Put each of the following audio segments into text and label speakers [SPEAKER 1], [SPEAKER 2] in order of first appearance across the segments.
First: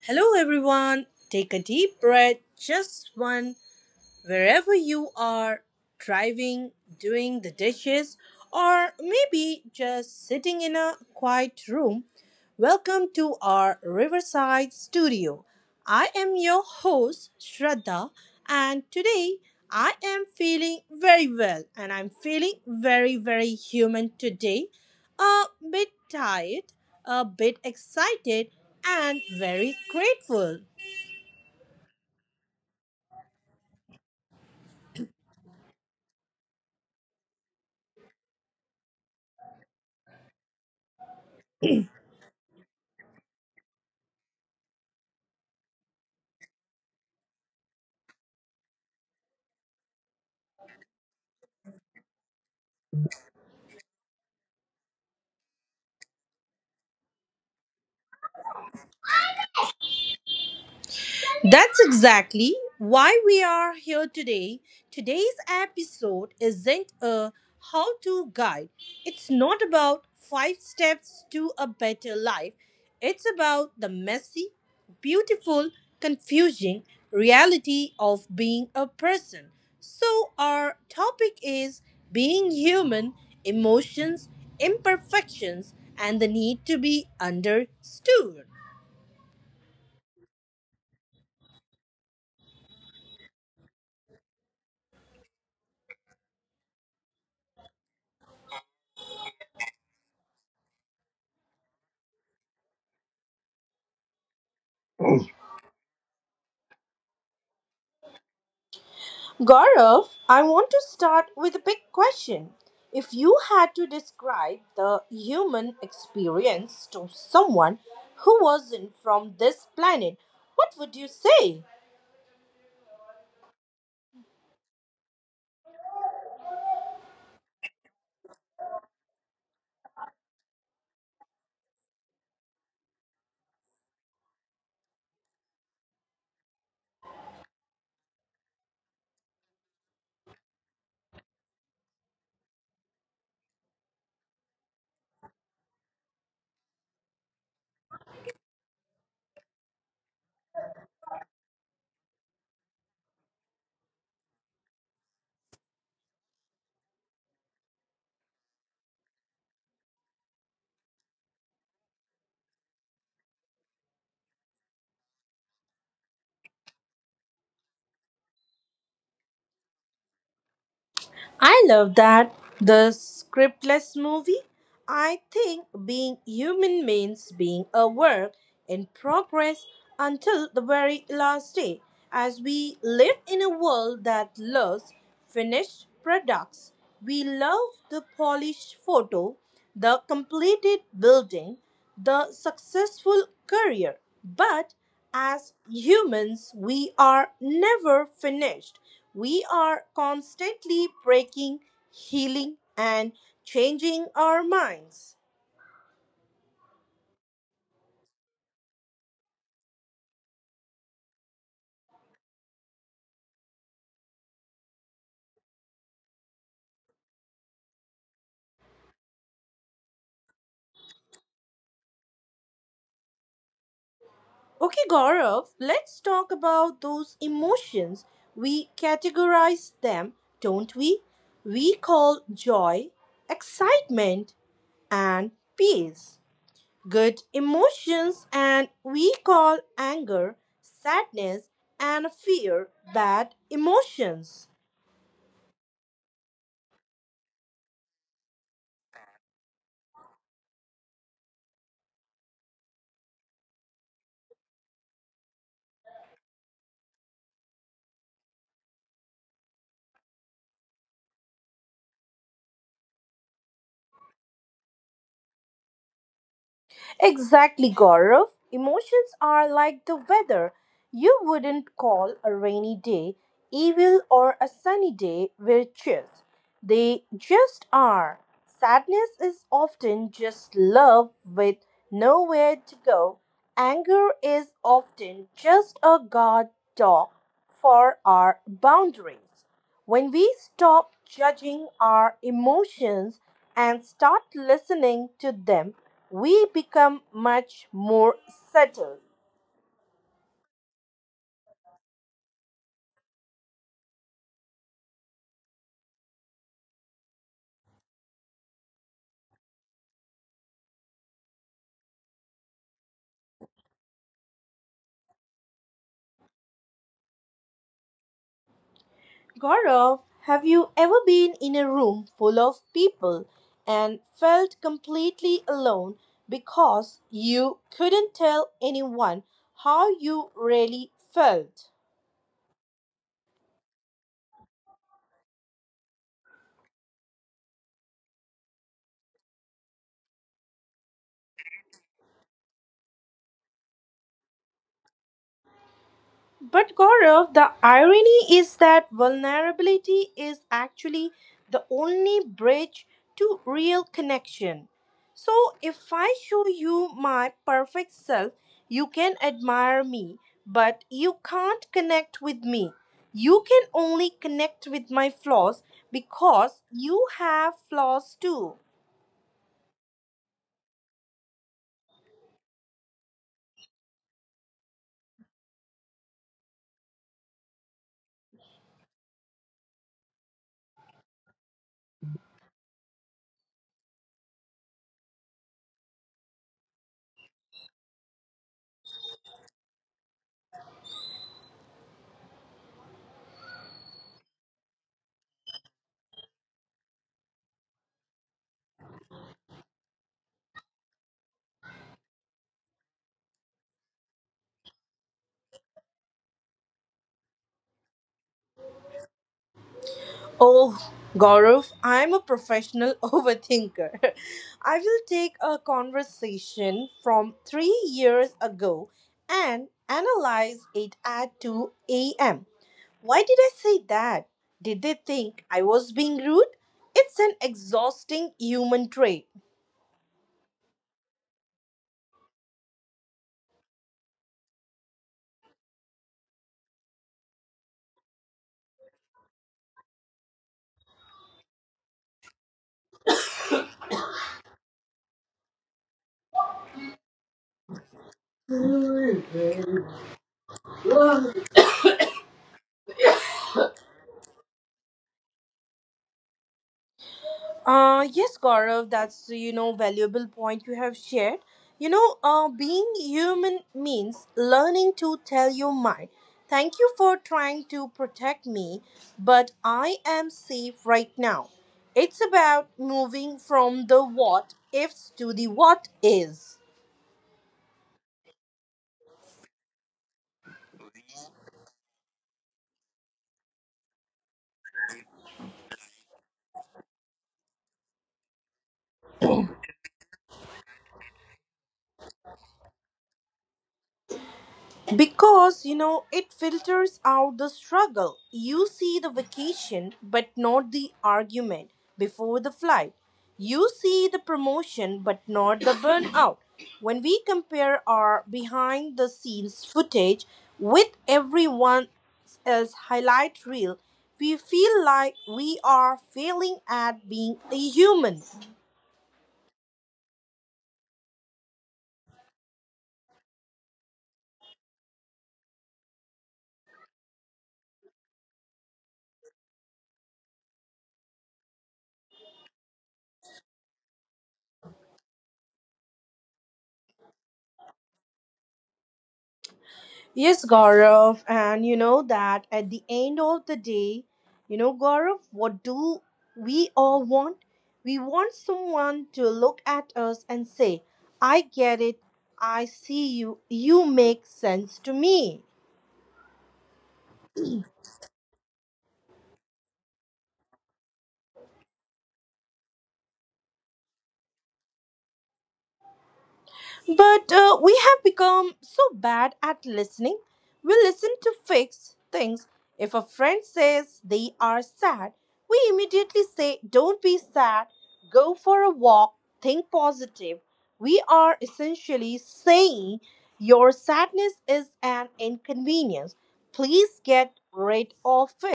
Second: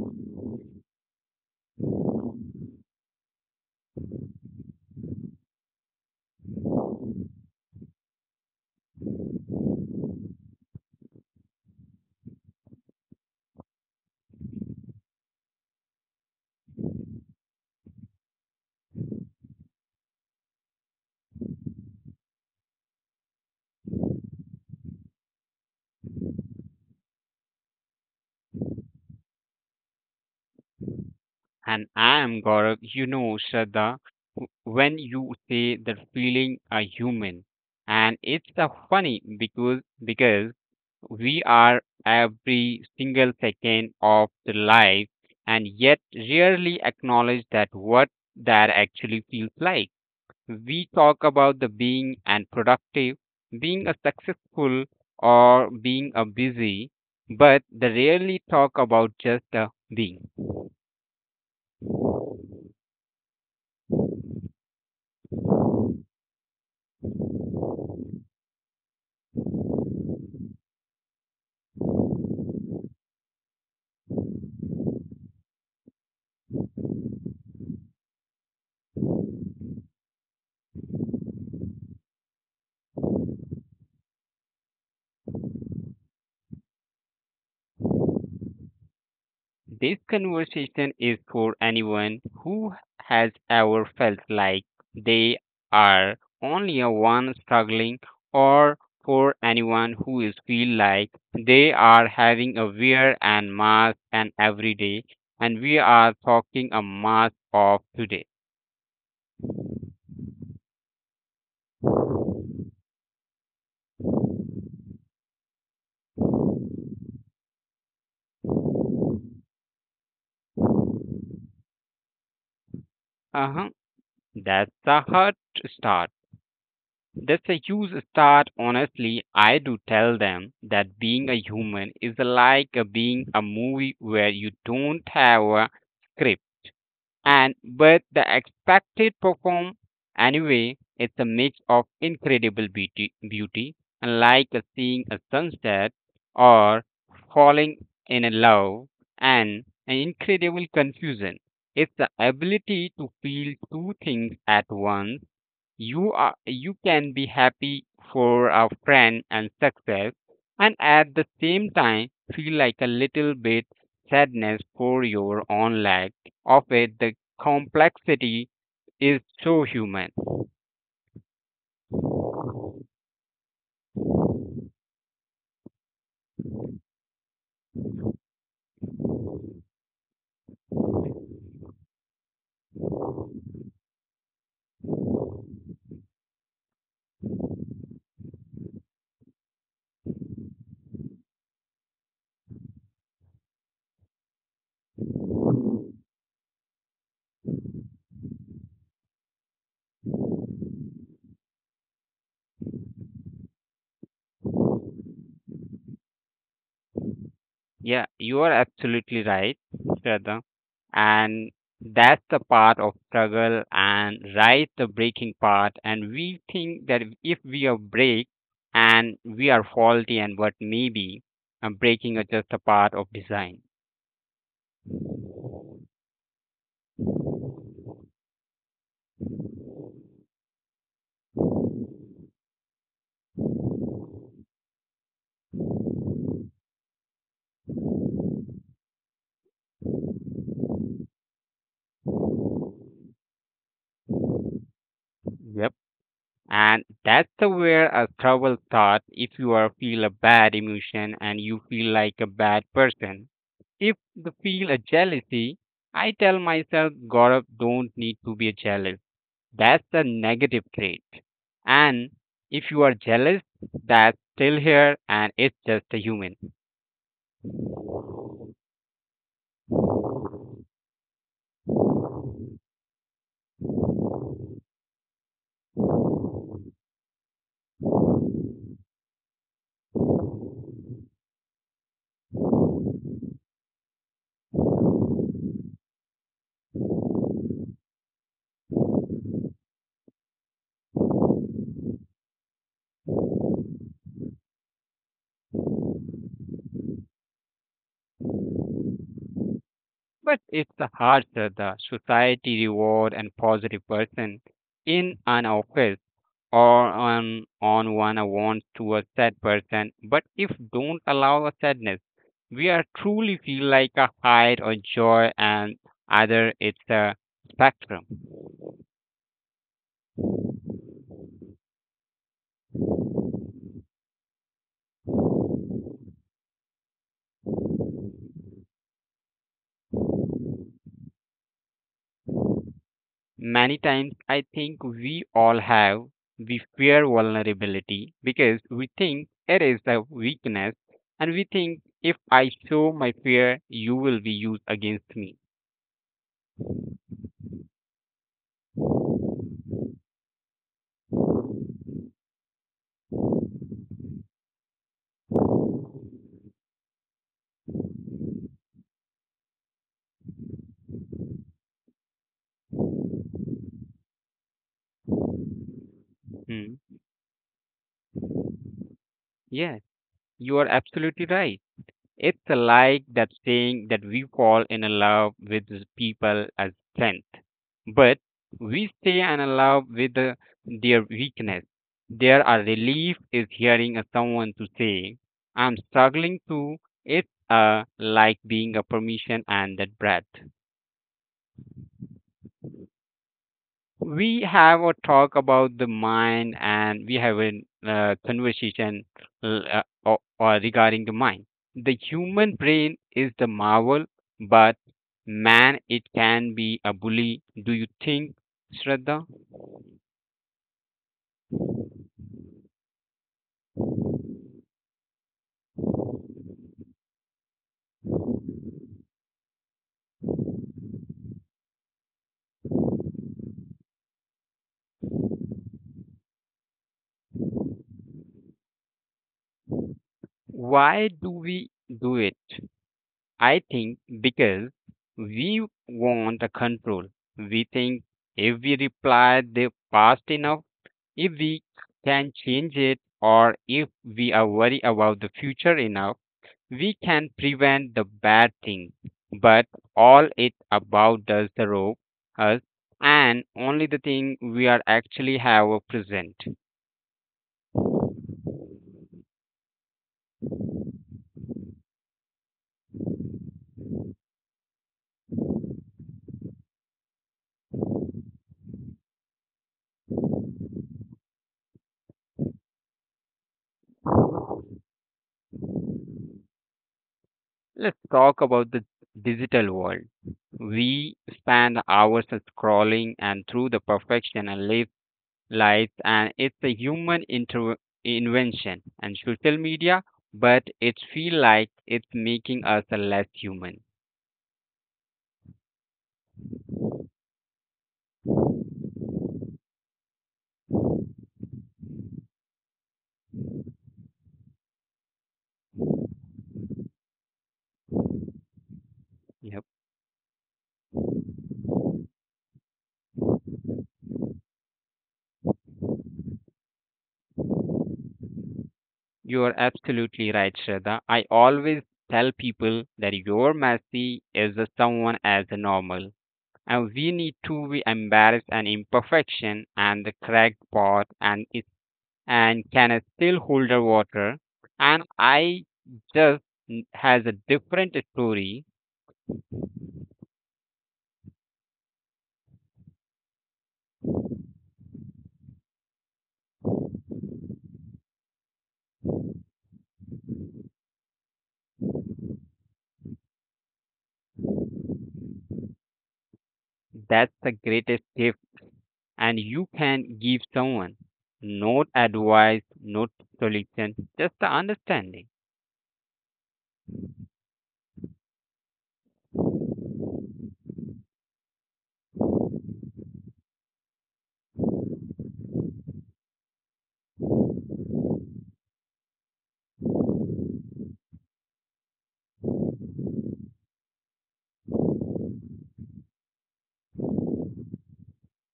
[SPEAKER 1] Hello, everyone. Take a deep breath, just one, wherever you are, driving, doing the dishes, or maybe just sitting in a quiet room. Welcome to our Riverside studio. I am your host, Shraddha, and today I am feeling very well and I'm feeling very, very human today. A bit tired, a bit excited, and very grateful.
[SPEAKER 2] And I am Gaurav. You know, Shraddha, when you say the feeling a human, and it's a funny because we are every single second of the life, and yet rarely acknowledge that what that actually feels like. We talk about the being and productive, being a successful or being a busy, but they rarely talk about just the being.
[SPEAKER 1] That's exactly why we are here today. Today's episode isn't a how to guide, it's not about five steps to a better life. It's about the messy, beautiful, confusing reality of being a person. So, our topic is being human: emotions, imperfections, and the need to be understood.
[SPEAKER 2] This conversation is for anyone who has ever felt like they are only a one struggling or for anyone who is feel like they are having a wear and mask and every day and we are talking a mask of today.
[SPEAKER 1] Gaurav, I want to start with a big question. If you had to describe the human experience to someone who wasn't from this planet, what would you say?
[SPEAKER 2] Uh-huh. That's the hard start. That's a huge start. Honestly, I do tell them that being a human is like a being a movie where you don't have a script and but the expected perform anyway. It's a mix of incredible beauty, like seeing a sunset or falling in a love, and an incredible confusion. It's the ability to feel two things at once you can be happy for a friend and success and at the same time feel like a little bit sadness for your own lack of it the complexity is so human.
[SPEAKER 1] I love that. The scriptless movie. I think being human means being a work in progress until the very last day, as we live in a world that loves finished products. We love the polished photo, the completed building, the successful career. But as humans, we are never finished. We are constantly breaking, healing, and changing our minds.
[SPEAKER 2] Yeah, you are absolutely right, Shraddha. And that's the part of struggle and right the breaking part. And we think that if we are break and we are faulty and what maybe breaking is just a part of design.
[SPEAKER 1] Okay, Gaurav, let's talk about those emotions. We categorize them, don't we? We call joy, excitement, and peace good emotions, and we call anger, sadness, and fear bad emotions.
[SPEAKER 2] Yep. And that's the where a trouble starts if you are feel a bad emotion and you feel like a bad person. If you feel a jealousy, I tell myself God don't need to be a jealous. That's a negative trait. And if you are jealous, that's still here and it's just a human.
[SPEAKER 1] Exactly, Gaurav. Emotions are like the weather. You wouldn't call a rainy day evil or a sunny day virtuous. They just are. Sadness is often just love with nowhere to go. Anger is often just a guard dog for our boundaries. When we stop judging our emotions and start listening to them, we become much more settled.
[SPEAKER 2] But it's the hard the society reward and positive person in an office or on one wants want to a sad person. But if don't allow a sadness, we are truly feel like a hide or joy and either it's a spectrum.
[SPEAKER 1] Gaurav, have you ever been in a room full of people and felt completely alone because you couldn't tell anyone how you really felt?
[SPEAKER 2] Many times I think we all have, we fear vulnerability because we think it is a weakness and we think if I show my fear, you will be used against me.
[SPEAKER 1] But Gaurav, the irony is that vulnerability is actually the only bridge to real connection. So if I show you my perfect self, you can admire me, but you can't connect with me. You can only connect with my flaws, because
[SPEAKER 2] Hmm.
[SPEAKER 1] you have flaws too.
[SPEAKER 2] Yes, you are absolutely right. It's like that saying that we fall in love with people as strength, but we stay in love with their weakness. There are relief is hearing a someone to say, I'm struggling too. It's like being a permission and that breath. We have a talk about the mind and we have a conversation or regarding the mind. The human brain is the marvel, but man, it can be a bully. Do you think, Shraddha?
[SPEAKER 1] Oh, Gaurav, I'm a professional overthinker. I will take a conversation from 3 years ago and analyze it at 2 a.m. Why did I say that? Did they think I was being rude? It's an exhausting human trait.
[SPEAKER 2] Why do we do it? I think because we want the control. We think if we reply the fast enough, if we can change it or if we are worried about the future enough, we can prevent the bad thing. But all it about does the rope us and only the thing we are actually have a present.
[SPEAKER 1] Yes, Gaurav, that's, you know, valuable point you have shared. You know, being human means learning to tell your mind, "Thank you for trying to protect me, but I am safe right now." It's about moving from the what ifs to the what is.
[SPEAKER 2] Let's talk about the digital world. We spend hours scrolling and through the perfection and live lives and it's a human invention and social media but it feel like it's making us a less human.
[SPEAKER 1] Because, you know, it filters out the struggle. You see the vacation, but not the argument before the flight. You see the promotion, but not the burnout. When we compare our behind the
[SPEAKER 2] Yep,
[SPEAKER 1] scenes footage with everyone else's highlight reel, we feel like we are failing at being a human.
[SPEAKER 2] you are absolutely right, Shraddha. I always tell people that your messy is a someone as a normal and we need to be embarrassed and imperfection and the cracked pot and it and can still hold the water and I just has a different story.
[SPEAKER 1] Yes, Gaurav, and you know that at the end of the day, you know, Gaurav, what do we all want? We want someone to look at us and say, "I get it, I see you, you make sense to me."
[SPEAKER 2] That's the greatest gift and you can give someone, not advice, not solution, just the understanding,
[SPEAKER 1] But we have become so bad at listening. We listen to fix things. If a friend says they are sad, we immediately say, "Don't be sad, go for a walk, think positive." We are essentially saying, "Your sadness is an inconvenience. Please get rid of it."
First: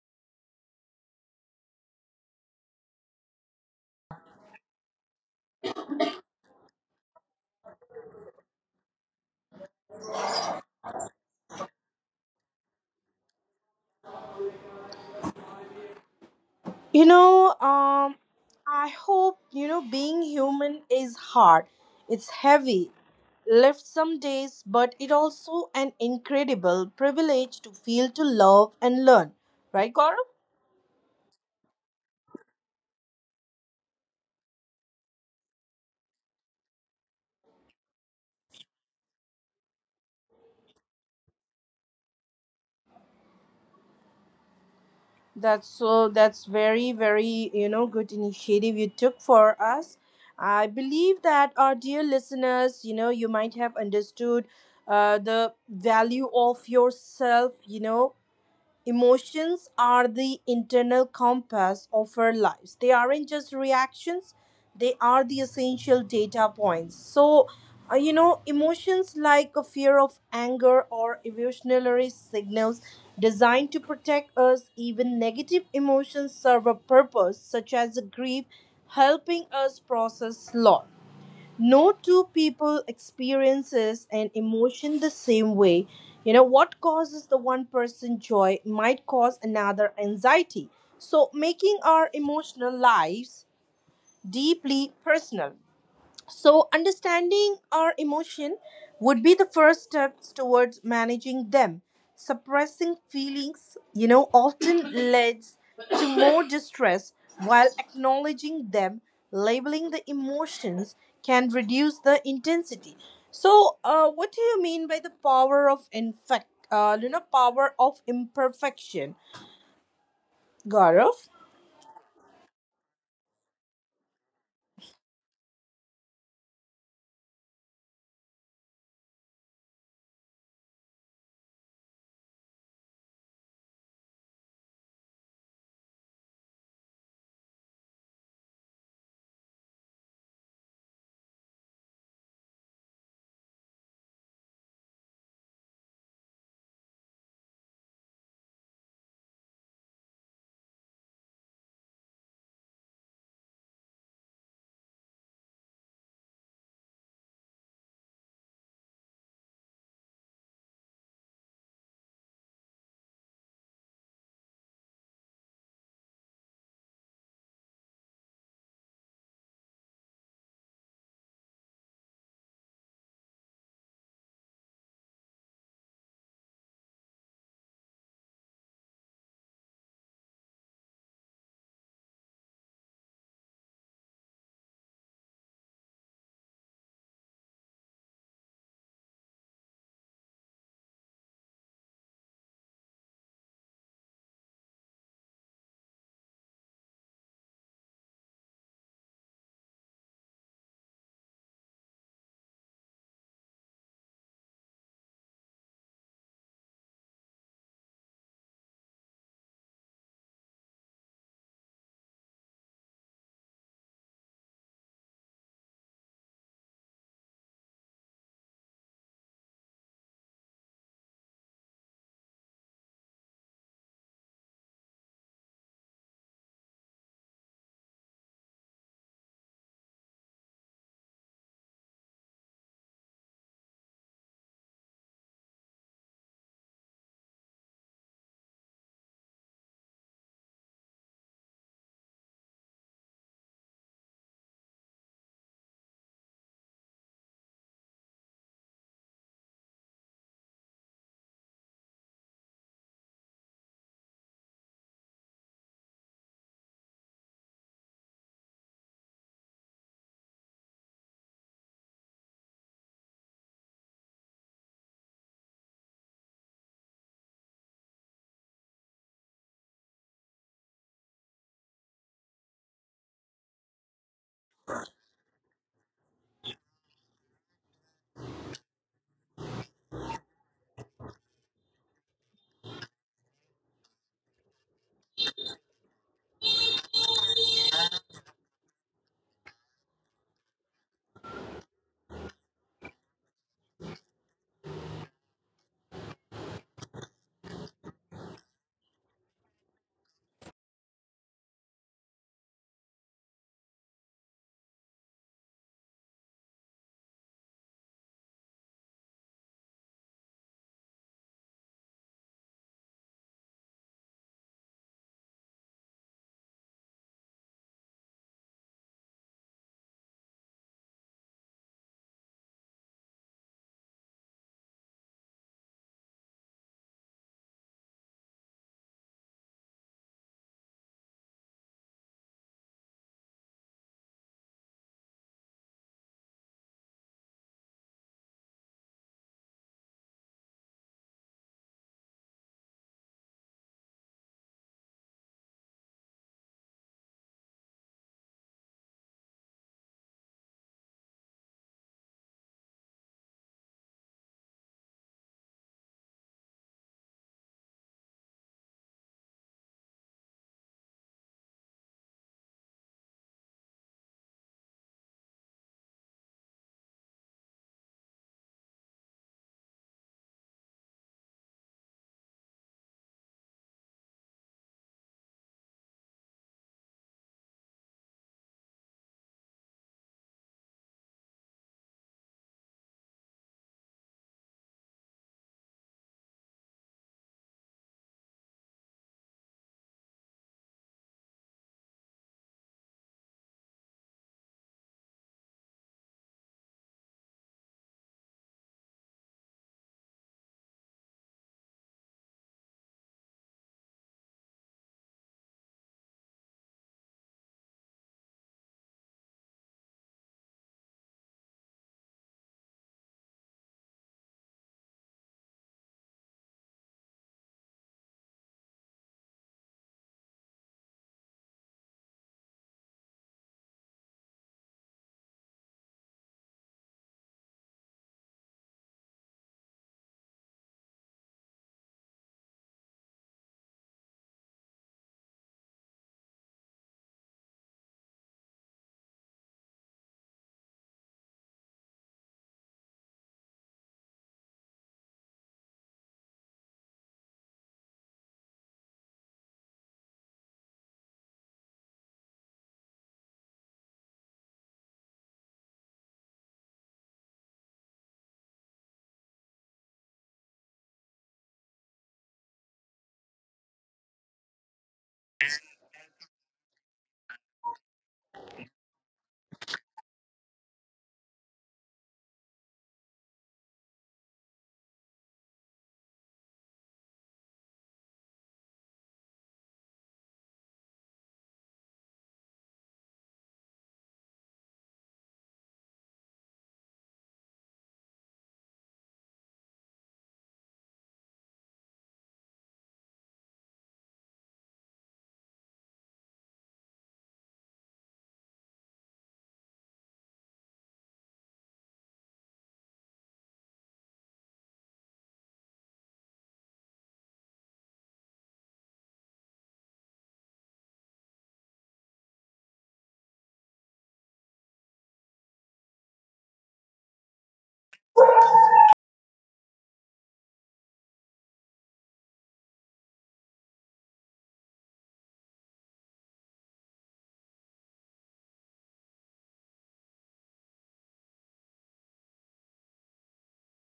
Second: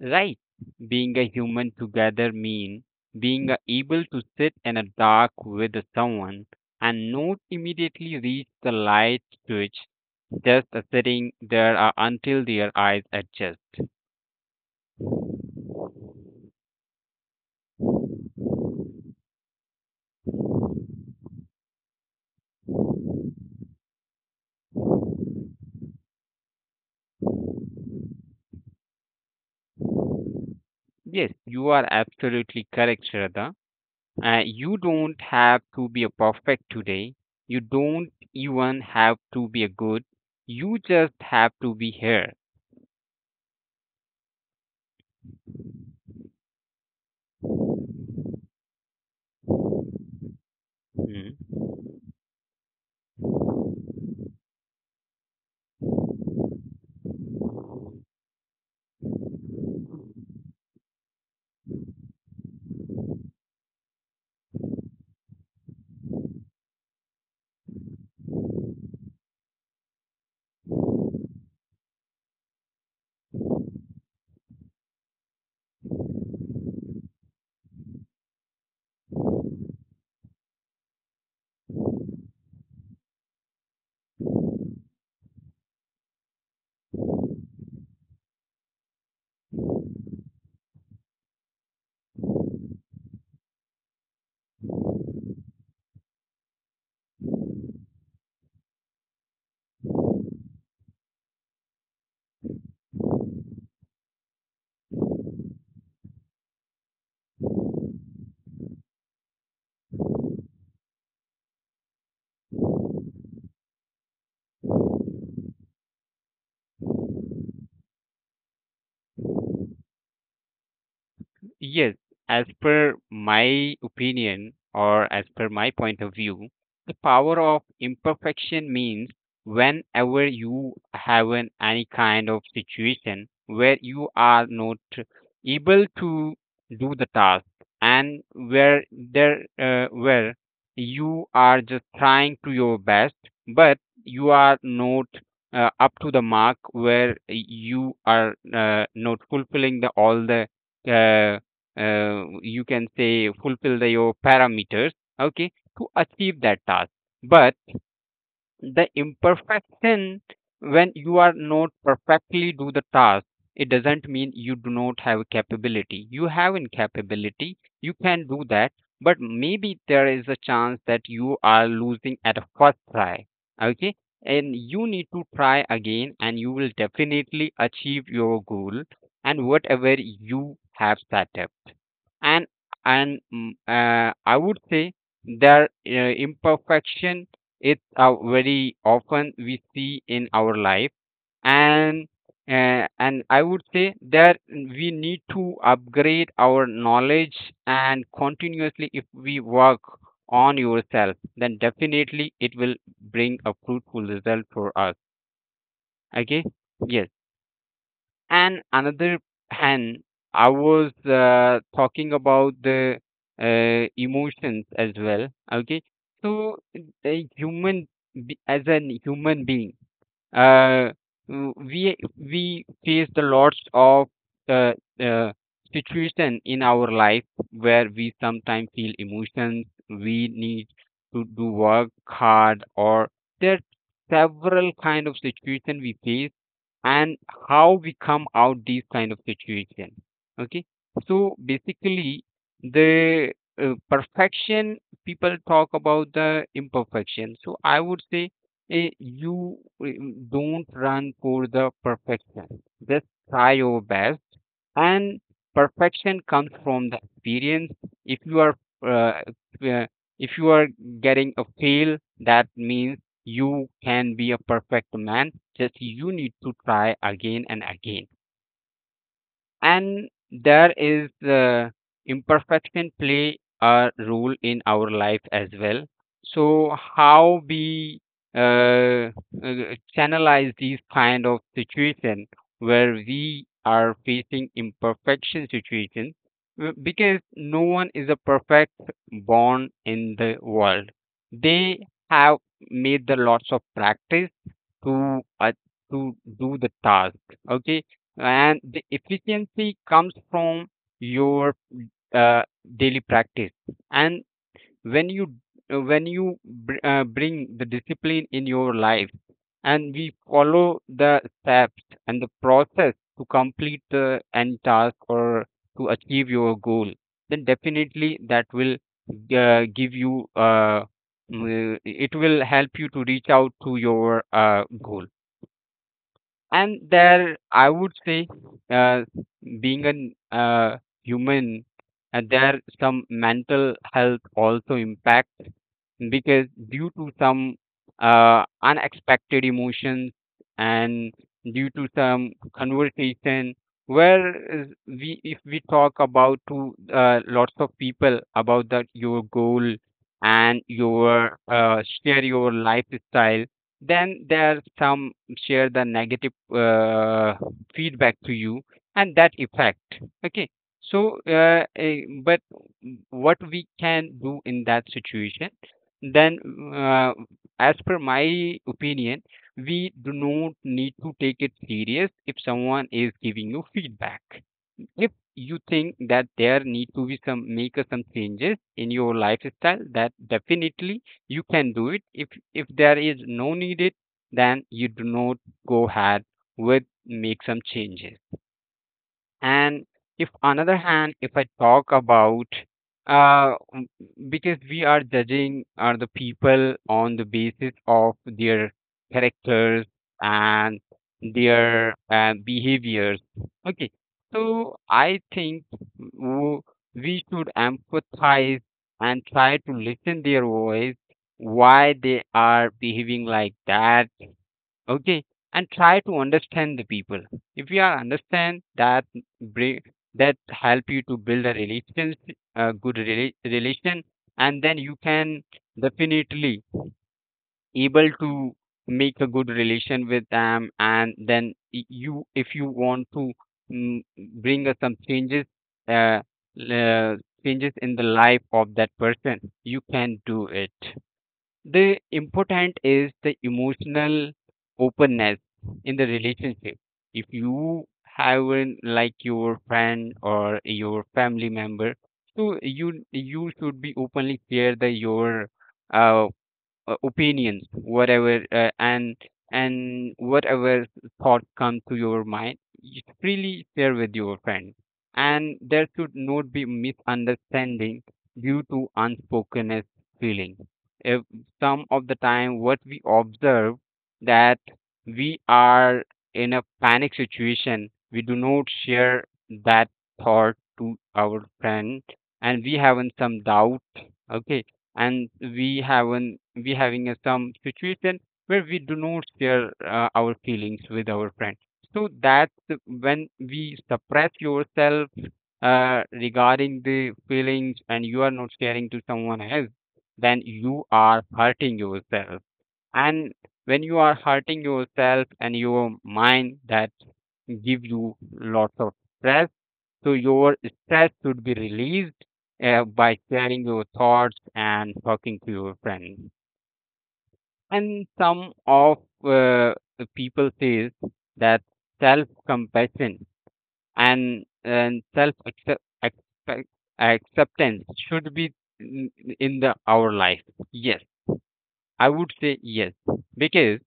[SPEAKER 2] right? Being a human together mean being able to sit in a dark with someone and not immediately reach the light switch, just sitting there until their eyes adjust.
[SPEAKER 1] You know, um, I hope, you know, being human is hard. It's heavy, left some days, but it also an incredible privilege to feel, to love, and learn. Right, Gaurav?
[SPEAKER 2] Yes, you are absolutely correct, Shraddha. You don't have to be a perfect today. You don't even have to be a good. You just have to be here.
[SPEAKER 1] That's so, that's very, very, you know, good initiative you took for us. I believe
[SPEAKER 2] Hmm.
[SPEAKER 1] that our dear listeners, you know, you might have understood the value of yourself, you know. Emotions are the internal compass of our lives. They aren't just reactions, they are the essential data points. So, you know, emotions like a fear of anger or evolutionary signals designed to protect us. Even negative emotions serve a purpose, such as grief, helping us process loss. No two people experiences an emotion the same way. You know, what causes the one person joy might cause another anxiety, so making our emotional lives deeply personal. So, understanding our emotion would be the first steps towards managing them. Suppressing feelings, you know, often leads to more distress, while acknowledging them, labeling the emotions, can reduce the intensity. So, what do you mean by the power of you know, power of imperfection, Gaurav?
[SPEAKER 2] Yes, as per my opinion or as per my point of view, the power of imperfection means whenever you have an, any kind of situation where you are not able to do the task and where there where you are just trying to your best but you are not up to the mark where you are not fulfilling the all the uh, you can say fulfill the, your parameters, okay, to achieve that task. But the imperfection, when you are not perfectly do the task, it doesn't mean you do not have capability, you have incapability. You can do that but maybe there is a chance that you are losing at a first try, okay, and you need to try again and you will definitely achieve your goal and whatever you have set up. And I would say their imperfection is very often we see in our life. And and I would say that we need to upgrade our knowledge and continuously if we work on yourself then definitely it will bring a fruitful result for us. Okay. Yes. And another hand, I was talking about the emotions as well. Okay, so a human as an human being, uh, we face the lots of uh, uh, situation in our life where we sometimes feel emotions we need to do work hard or there are several kind of situation we face and how we come out these kind of situation, okay. So basically the perfection, people talk about the imperfection, so I would say, don't run for the perfection. Just try your best. And perfection comes from the experience. If you are uh, uh, if you are getting a fail, that means you can be a perfect man. Just you need to try again and again and there is imperfection play a role in our life as well. So how we uh, uh, channelize these kind of situation where we are facing imperfection situation, because no one is a perfect born in the world. They have made the lots of practice to uh, to do the task, okay. And the efficiency comes from your uh, daily practice. And when you when you bring the discipline in your life and we follow the steps and the process to complete the end task or to achieve your goal, then definitely that will give you mm, it will help you to reach out to your goal. And there, I would say, uh, being a human, there some mental health also impacts because due to some unexpected emotions and due to some conversation where is we if we talk about to lots of people about that your goal and your share your lifestyle, then there are some share the negative feedback to you and that effect, okay. So but what we can do in that situation, then uh, as per my opinion, we do not need to take it serious if someone is giving you feedback. If you think that there need to be some make a some changes in your lifestyle, that definitely you can do it. If there is no needed then you do not go ahead with make some changes. And if another hand, if I talk about uh m- because we are judging are the people on the basis of their characters and their behaviors, okay. So I think w- we should empathize and try to listen their voice why they are behaving like that, okay, and try to understand the people. If you are understand that bring, that help you to build a relations, a good relation, and then you can definitely able to make a good relation with them. And then you, if you want to mm, bring some changes, uh, uh, changes in the life of that person, you can do it. The important is the emotional openness in the relationship. If you have an, like your friend or your family member, so you should be openly share the your uh, opinions whatever and whatever thought comes to your mind you freely share with your friend, and there should not be misunderstanding due to unspokenness feeling. If some of the time what we observe that we are in a panic situation, we do not share that thought to our friend, and we having some doubt. Okay, and we haven't we having a some situation where we do not share our feelings with our friend. So that's when we suppress yourself regarding the feelings and you are not sharing to someone else, then you are hurting yourself. And when you are hurting yourself and your mind, that give you lots of stress. So your stress should be released by sharing your thoughts and talking to your friends. And some of uh, the people says that self compassion and self acceptance should be in in the our life. Yes, I would say yes, because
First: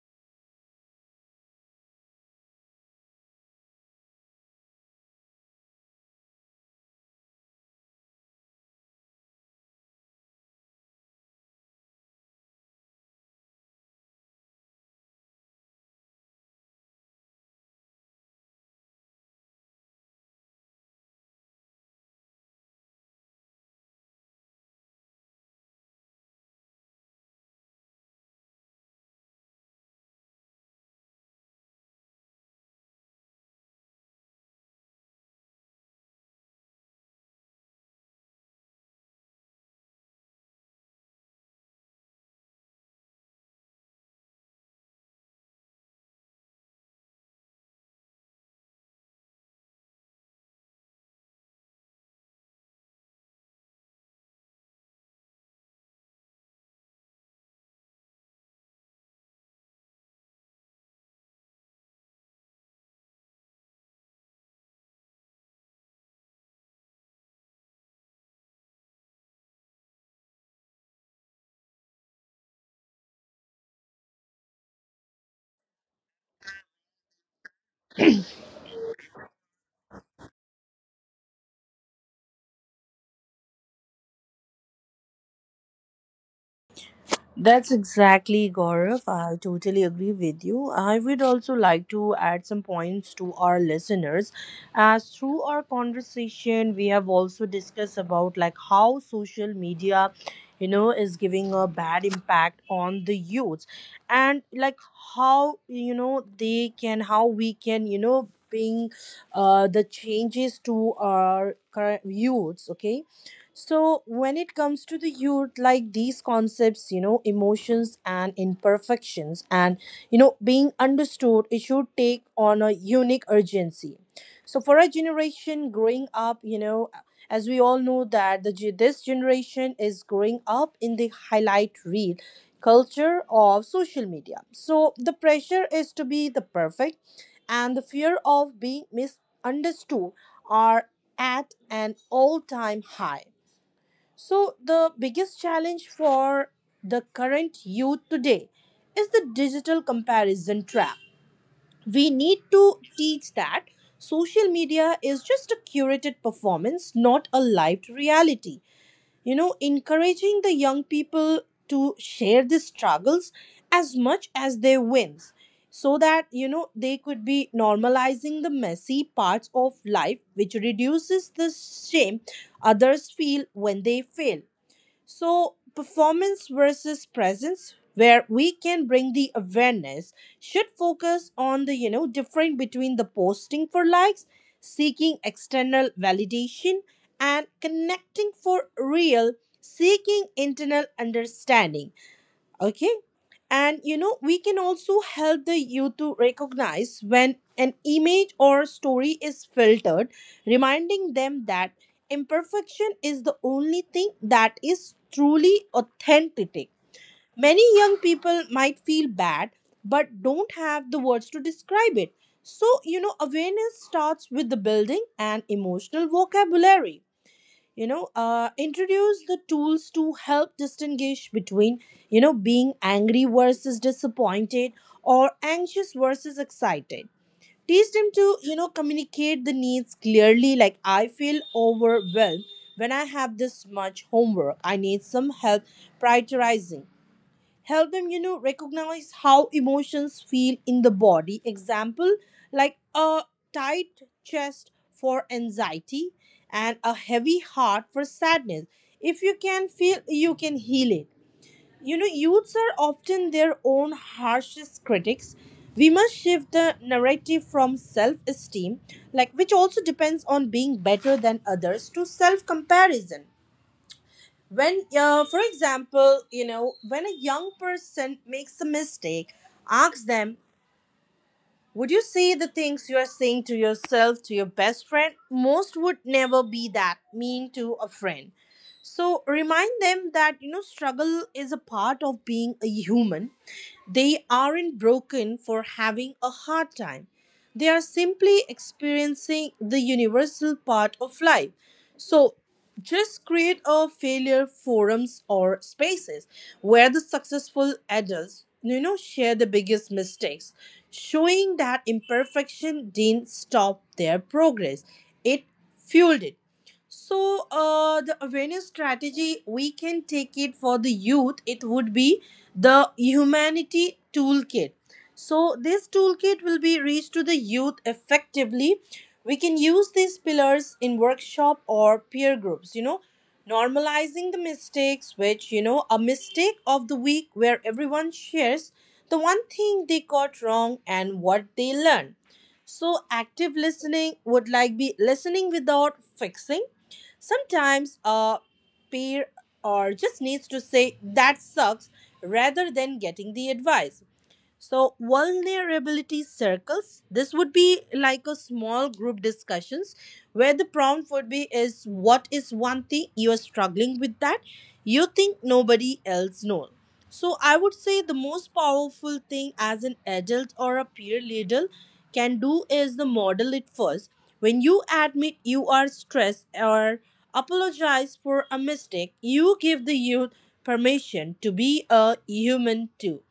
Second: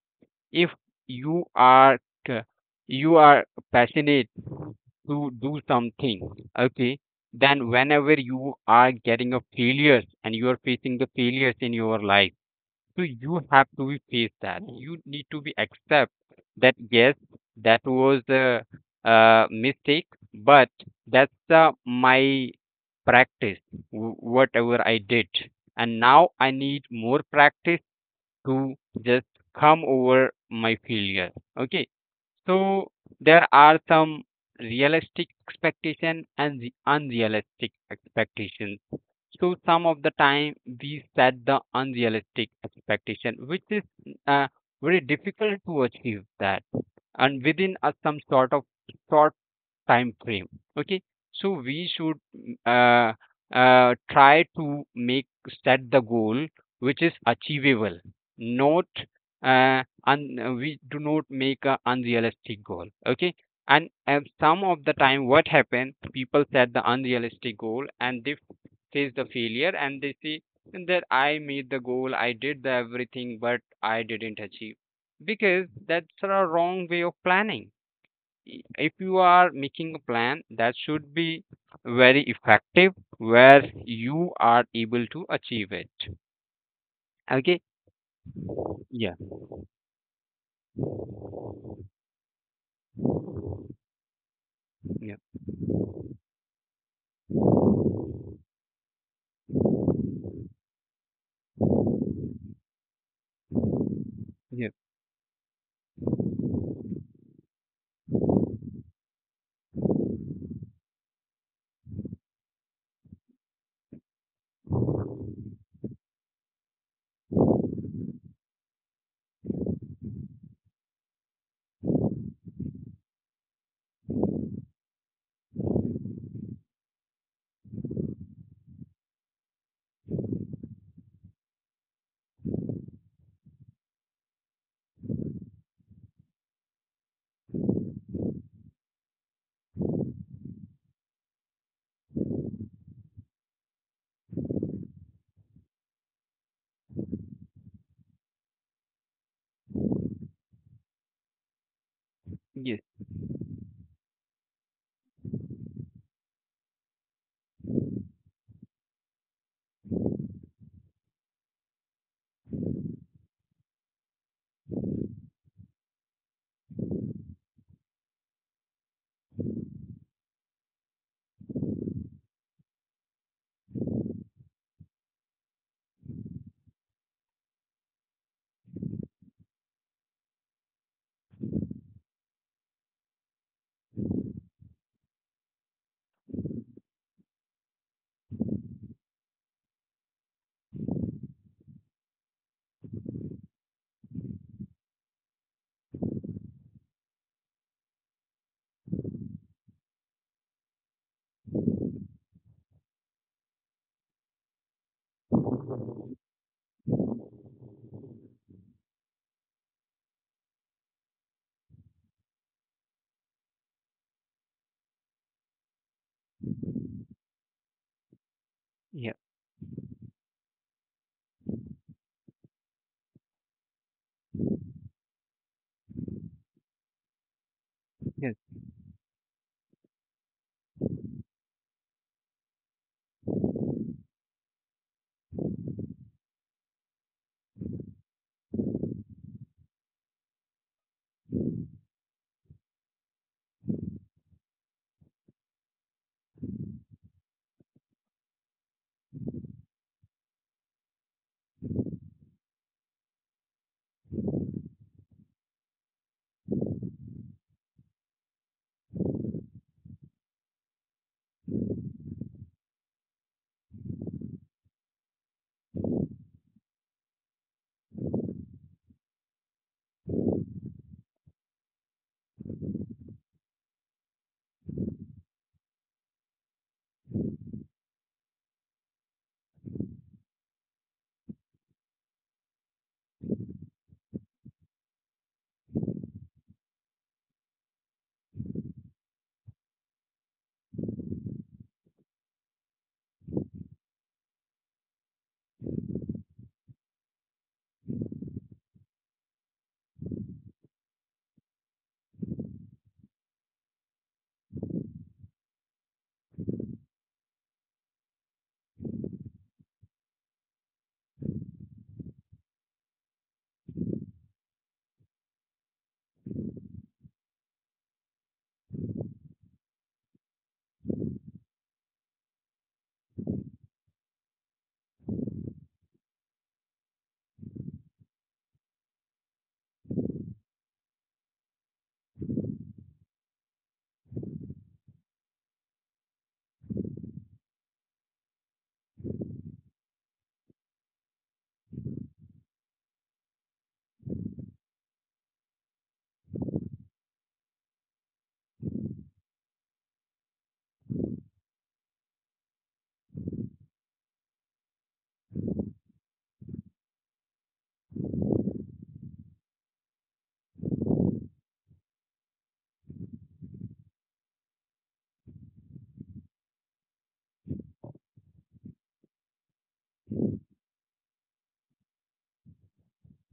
[SPEAKER 2] if you are c- you are passionate to do something. Okay, then whenever you are getting a failures and you are facing the failures in your life, so you have to be face that. You need to be accept that yes, that was a mistake, but that's my practice whatever I did, and now I need more practice to just come over my failure. Okay, so there are some realistic expectation and the unrealistic expectations. So some of the time we set the unrealistic expectation, which is uh, very difficult to achieve that, and within a some sort of short time frame. Okay, so we should try to make set the goal which is achievable, not uh, un, we do not make a unrealistic goal. Okay, and some of the time what happens people set the unrealistic goal and they face the failure, and they say that I made the goal, I did the everything, but I didn't achieve, because that's a wrong way of planning. If you are making a plan, that should be very effective where you are able to achieve it. Okay.
[SPEAKER 1] That's exactly, Gaurav.
[SPEAKER 2] Yeah,
[SPEAKER 1] I totally agree with you. I would also like to add some points to our listeners. As
[SPEAKER 2] yeah,
[SPEAKER 1] through our conversation, we have also discussed about like how social media, you know, is giving a bad impact on the youths, and
[SPEAKER 2] yeah.
[SPEAKER 1] like how, you know, they can, how we can, you know, bring the changes to our current youths. Okay, so, when it comes to the youth, like these concepts, you know, emotions and imperfections, and, you know, being understood, it should take on a unique urgency. So, for a generation growing up, you know, as we all know that the this generation is growing up in the highlight reel culture of social media. So, the pressure is to be the perfect, and the fear of being misunderstood are at an all-time high. So, the biggest challenge for the current youth today is the digital comparison trap. We need
[SPEAKER 2] Yes.
[SPEAKER 1] to teach that social media is just a curated performance, not a lived reality. You know, encouraging the young people to share the struggles as much as their wins, so that, you know, they could be normalizing the messy parts of life, which reduces the shame others feel when they fail. So, performance versus presence, where we can bring the awareness, should focus on the, you know, difference between the posting for likes, seeking external validation, and connecting for real, seeking internal understanding. Okay, and, you know, we can also help the youth to recognize when an image or story is filtered, reminding them that imperfection is the only thing that is truly authentic. Many young people might feel bad but don't have the words to describe it. So, you know, awareness starts with the building an emotional vocabulary. You know,
[SPEAKER 2] Yeah.
[SPEAKER 1] introduce the tools to help distinguish between, you know, being angry versus disappointed, or anxious versus excited. Teach them to,
[SPEAKER 2] Yes.
[SPEAKER 1] you know, communicate the needs clearly, like, "I feel overwhelmed when I have this much homework, I need some help prioritizing." Help them, you know, recognize how emotions feel in the body. Example, like a tight chest for anxiety and a heavy heart for sadness. If you can feel, you can heal it. You know, youths are often their own harshest critics. We must shift the narrative from self-esteem, like which also depends on being better than others, to self-comparison. When, for example, you know, when a young person makes a mistake, ask them, would you say the things you are saying to yourself to your best friend? Most would never be that mean to a friend. So remind them that, you know, struggle is a part of being a human. They aren't broken for having a hard time. They are simply experiencing the universal part of life. So just create a failure forums or spaces where the successful adults, you know, share the biggest mistakes, showing that imperfection didn't stop their progress, it fueled it. So, the awareness strategy we can take it for the youth, it would be the humanity toolkit. So this toolkit will be reached to the youth effectively. We can use these pillars in workshop or peer groups, you know, normalizing the mistakes, which, you know, a mistake of the week where everyone shares the one thing they got wrong and what they learned. So active listening would like be listening without fixing. Sometimes a peer or just needs to say that sucks, rather than getting the advice. So vulnerability circles. This would be like a small group discussions where the prompt would be, is what is one thing you are struggling with that you think nobody else knows. So I would say the most powerful thing as an adult or a peer leader can do is the model it first. When you admit you are stressed or apologize for a mistake, you give the youth permission to be a human too.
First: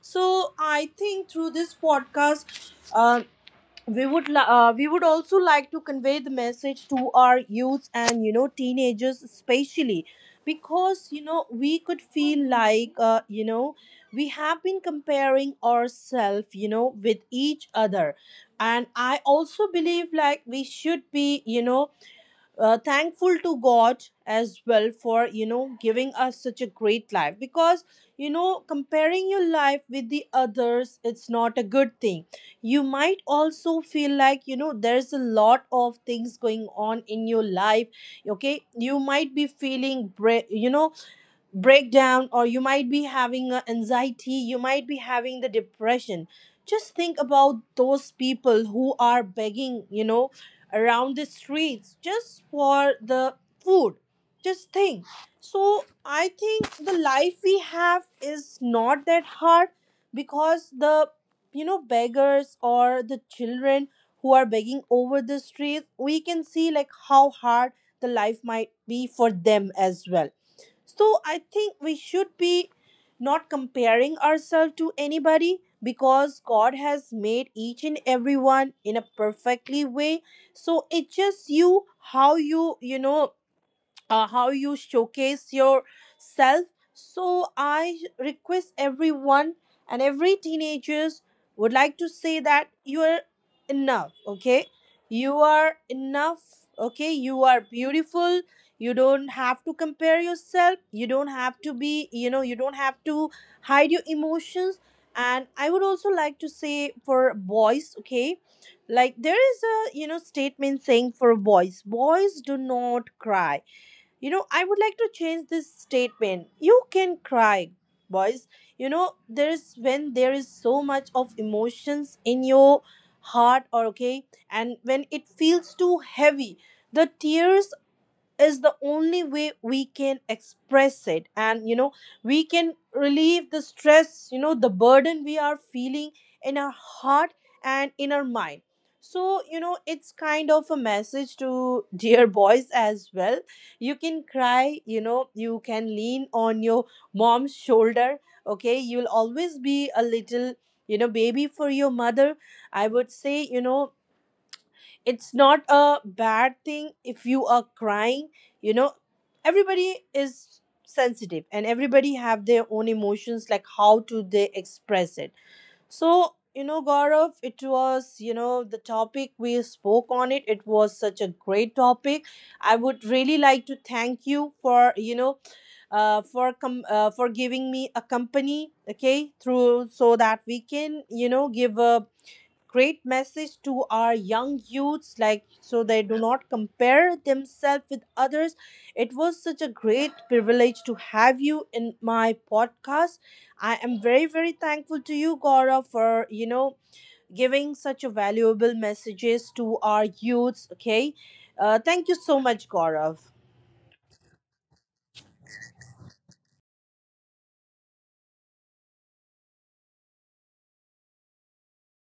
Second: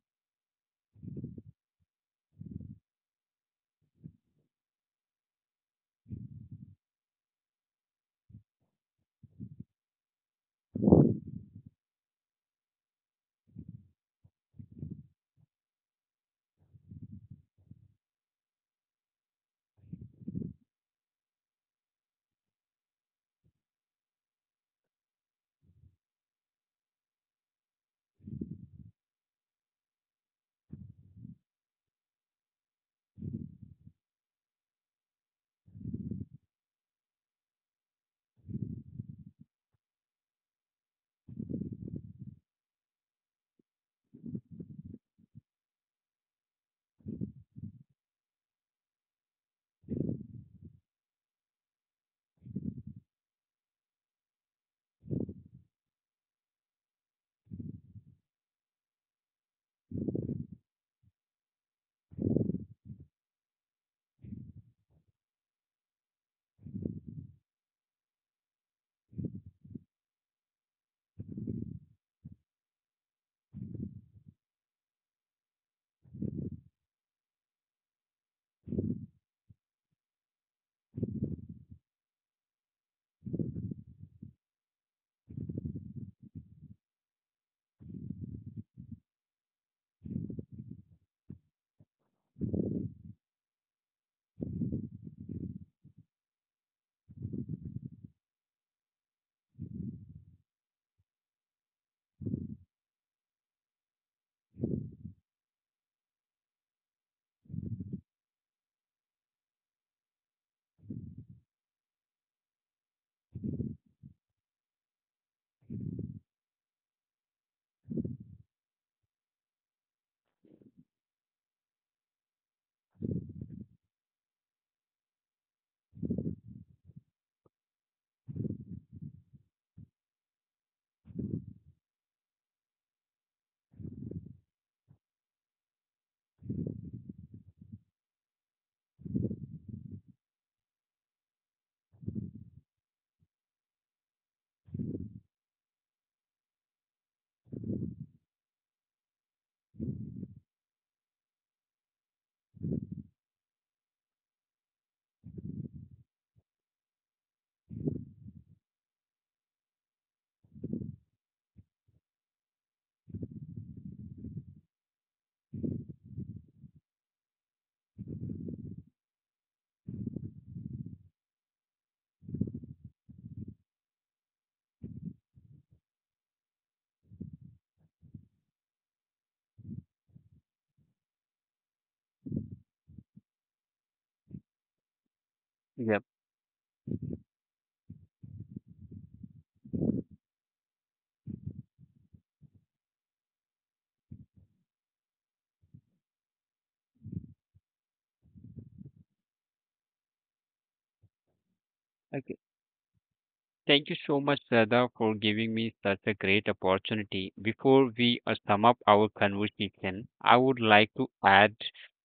[SPEAKER 1] So I think through this podcast, we would also like to convey the message to our youth and, you know, teenagers especially, because, you know, we could feel like, you know, we have been comparing ourselves, you know, with each other. And I also believe like we should be, you know, thankful to God as well for, you know, giving us such a great life, because, you know, comparing your life with the others, it's not a good thing. You might also feel like, you know, there's a lot of things going on in your life. Okay, you might be feeling you know, breakdown, or you might be having a anxiety, you might be having the depression. Just think about those people who are begging, you know, around the streets just for the food. Just think. So I think the life we have is not that hard, because the, you know, beggars or the children who are begging over the streets, we can see like how hard the life might be for them as well. So I think we should be not comparing ourselves to anybody, because God has made each and everyone in a perfectly way. So it's just you, how you, you know, how you showcase yourself. So I request everyone and every teenagers, would like to say that you are enough. Okay, you are enough. Okay, you are beautiful. You don't have to compare yourself, you don't have to be, you know, you don't have to hide your emotions. And I would also like to say for boys, okay, like there is a, you know, statement saying for boys, boys do not cry. You know, I would like to change this statement. You can cry, boys. You know, there is, when there is so much of emotions in your heart, or okay, and when it feels too heavy, the tears is the only way we can express it, and, you know, we can relieve the stress, you know, the burden we are feeling in our heart and in our mind. So, you know, it's kind of a message to dear boys as well. You can cry, you know, you can lean on your mom's shoulder. Okay, you'll always be a little, you know, baby for your mother. I would say, you know, it's not a bad thing if you are crying. You know, everybody is sensitive and everybody have their own emotions, like how to they express it. So, you know, Gaurav, it was, you know, the topic we spoke on, it was such a great topic. I would really like to thank you for, you know, for giving me a company, okay, through, so that we can, you know, give a great message to our young youths, like so
[SPEAKER 2] Yeah.
[SPEAKER 1] they do not compare themselves with others. It was such a great privilege to have you in my podcast. I am very, very thankful to you, Gaurav, for, you know, giving such a valuable messages to our youths. Okay, thank you
[SPEAKER 2] Okay.
[SPEAKER 1] so much, Gaurav.
[SPEAKER 2] Thank you so much, Sada, for giving me such a great opportunity. Before we sum up our conversation, I would like to add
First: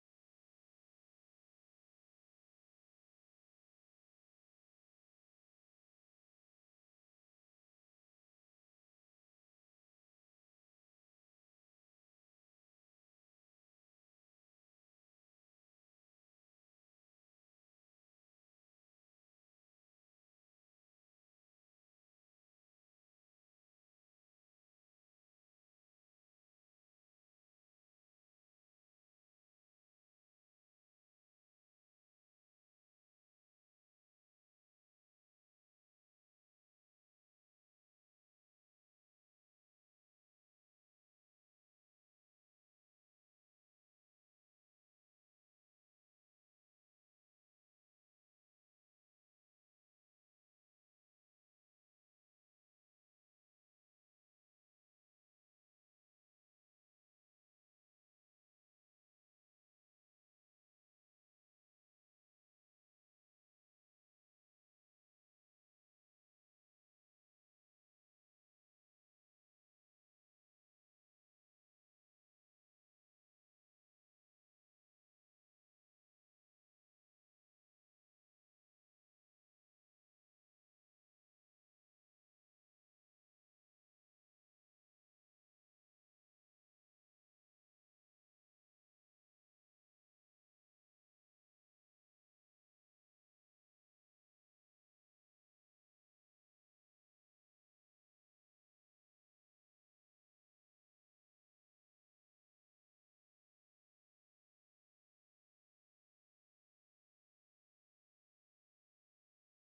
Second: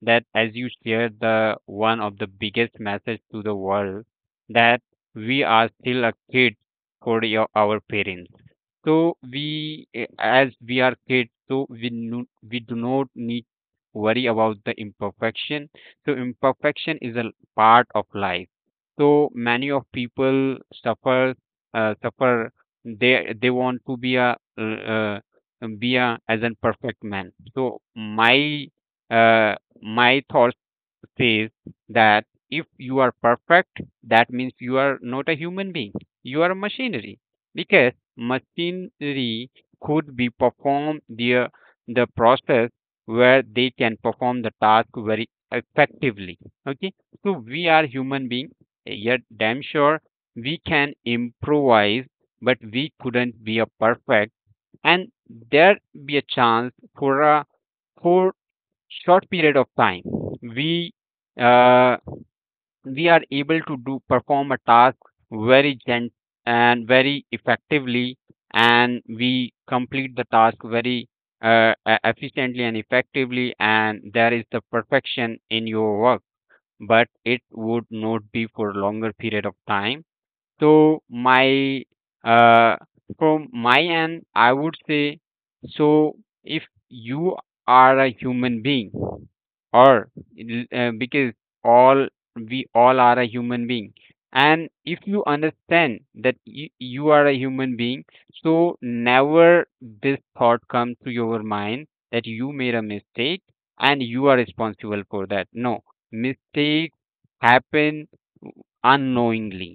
[SPEAKER 2] that as you shared the one of the biggest message to the world, that we are still a kid for your, our parents. So we, eh, as we are kids, so we no, we do not need worry about the imperfection. So imperfection is a part of life. So many of people suffer suffer. They want to be a as a perfect man. So uh, my thoughts says that if you are perfect, that means you are not a human being. You are a machinery, because machinery could be perform their the process where they can perform the task very effectively. Okay, so we are human being. Yet damn sure we can improvise, but we couldn't be a perfect. And there be a chance for a for short period of time we uh, we are able to do perform a task very gent and very effectively, and we complete the task very efficiently and effectively, and there is the perfection in your work, but it would not be for longer period of time. So my uh, from my end, I would say, so if you are a human being, or because all we all are a human being, and if you understand that you are a human being, so never this thought comes to your mind that you made a mistake and you are responsible for that. No, mistakes happen unknowingly.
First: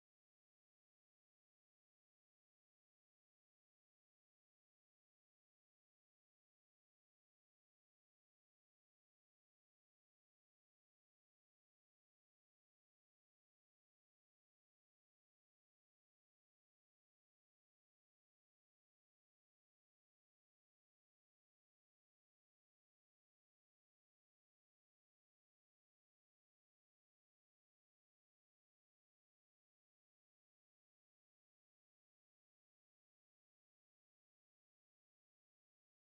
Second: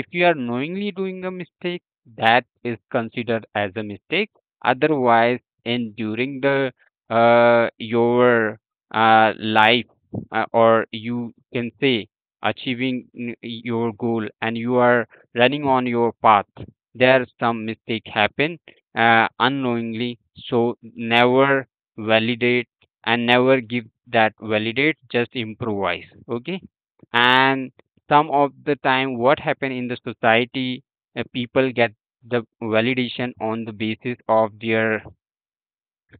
[SPEAKER 2] If you are knowingly doing a mistake, that is considered as a mistake. Otherwise, in during the your life, or you can say achieving your goal, and you are running on your path, there some mistake happen unknowingly. So never validate and never give that validate. Just improvise. Okay, and some of the time what happen in the society, people get the validation on the basis of their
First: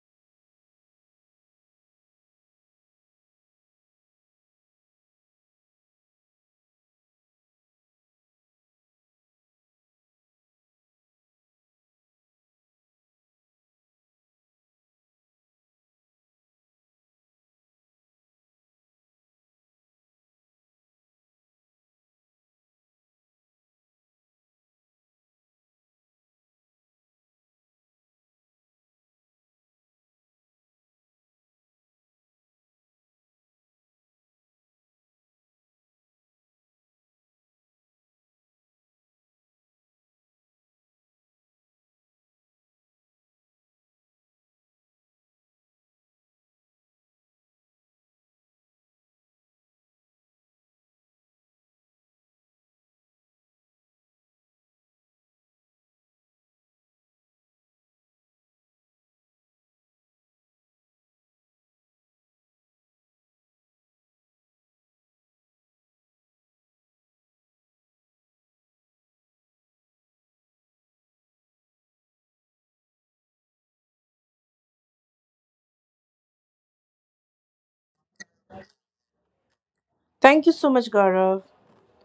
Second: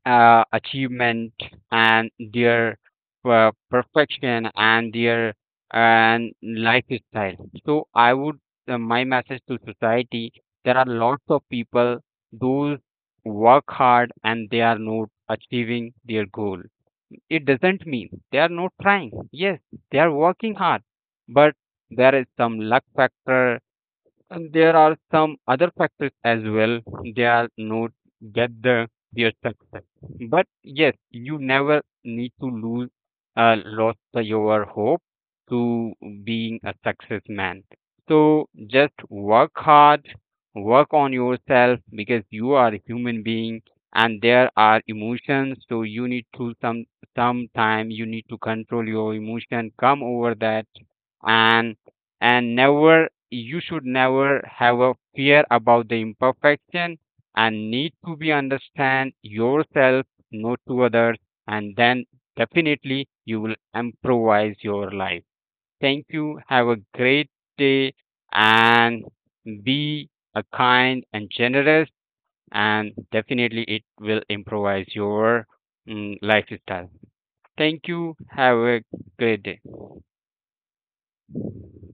[SPEAKER 2] achievement and their perfection and their and lifestyle. So I would, my message to society, there are lots of people those work hard and they are not achieving their goal. It doesn't mean they are not trying. Yes, they are working hard, but there is some luck factor, and there are some other factors as well. They are not get the their success. But yes, you never need to lose lost your hope to being a success man. So just work hard, work on yourself, because you are a human being and there are emotions. So you need to some time you need to control your emotion, come over that, and and never you should never have a fear about the imperfection, and need to be understand yourself not to others, and then definitely you will improvise your life. Thank you, have a great day, and be a kind and generous, and definitely it will improvise your lifestyle. Thank you, have a great day.
[SPEAKER 1] Thank you so much, Gaurav.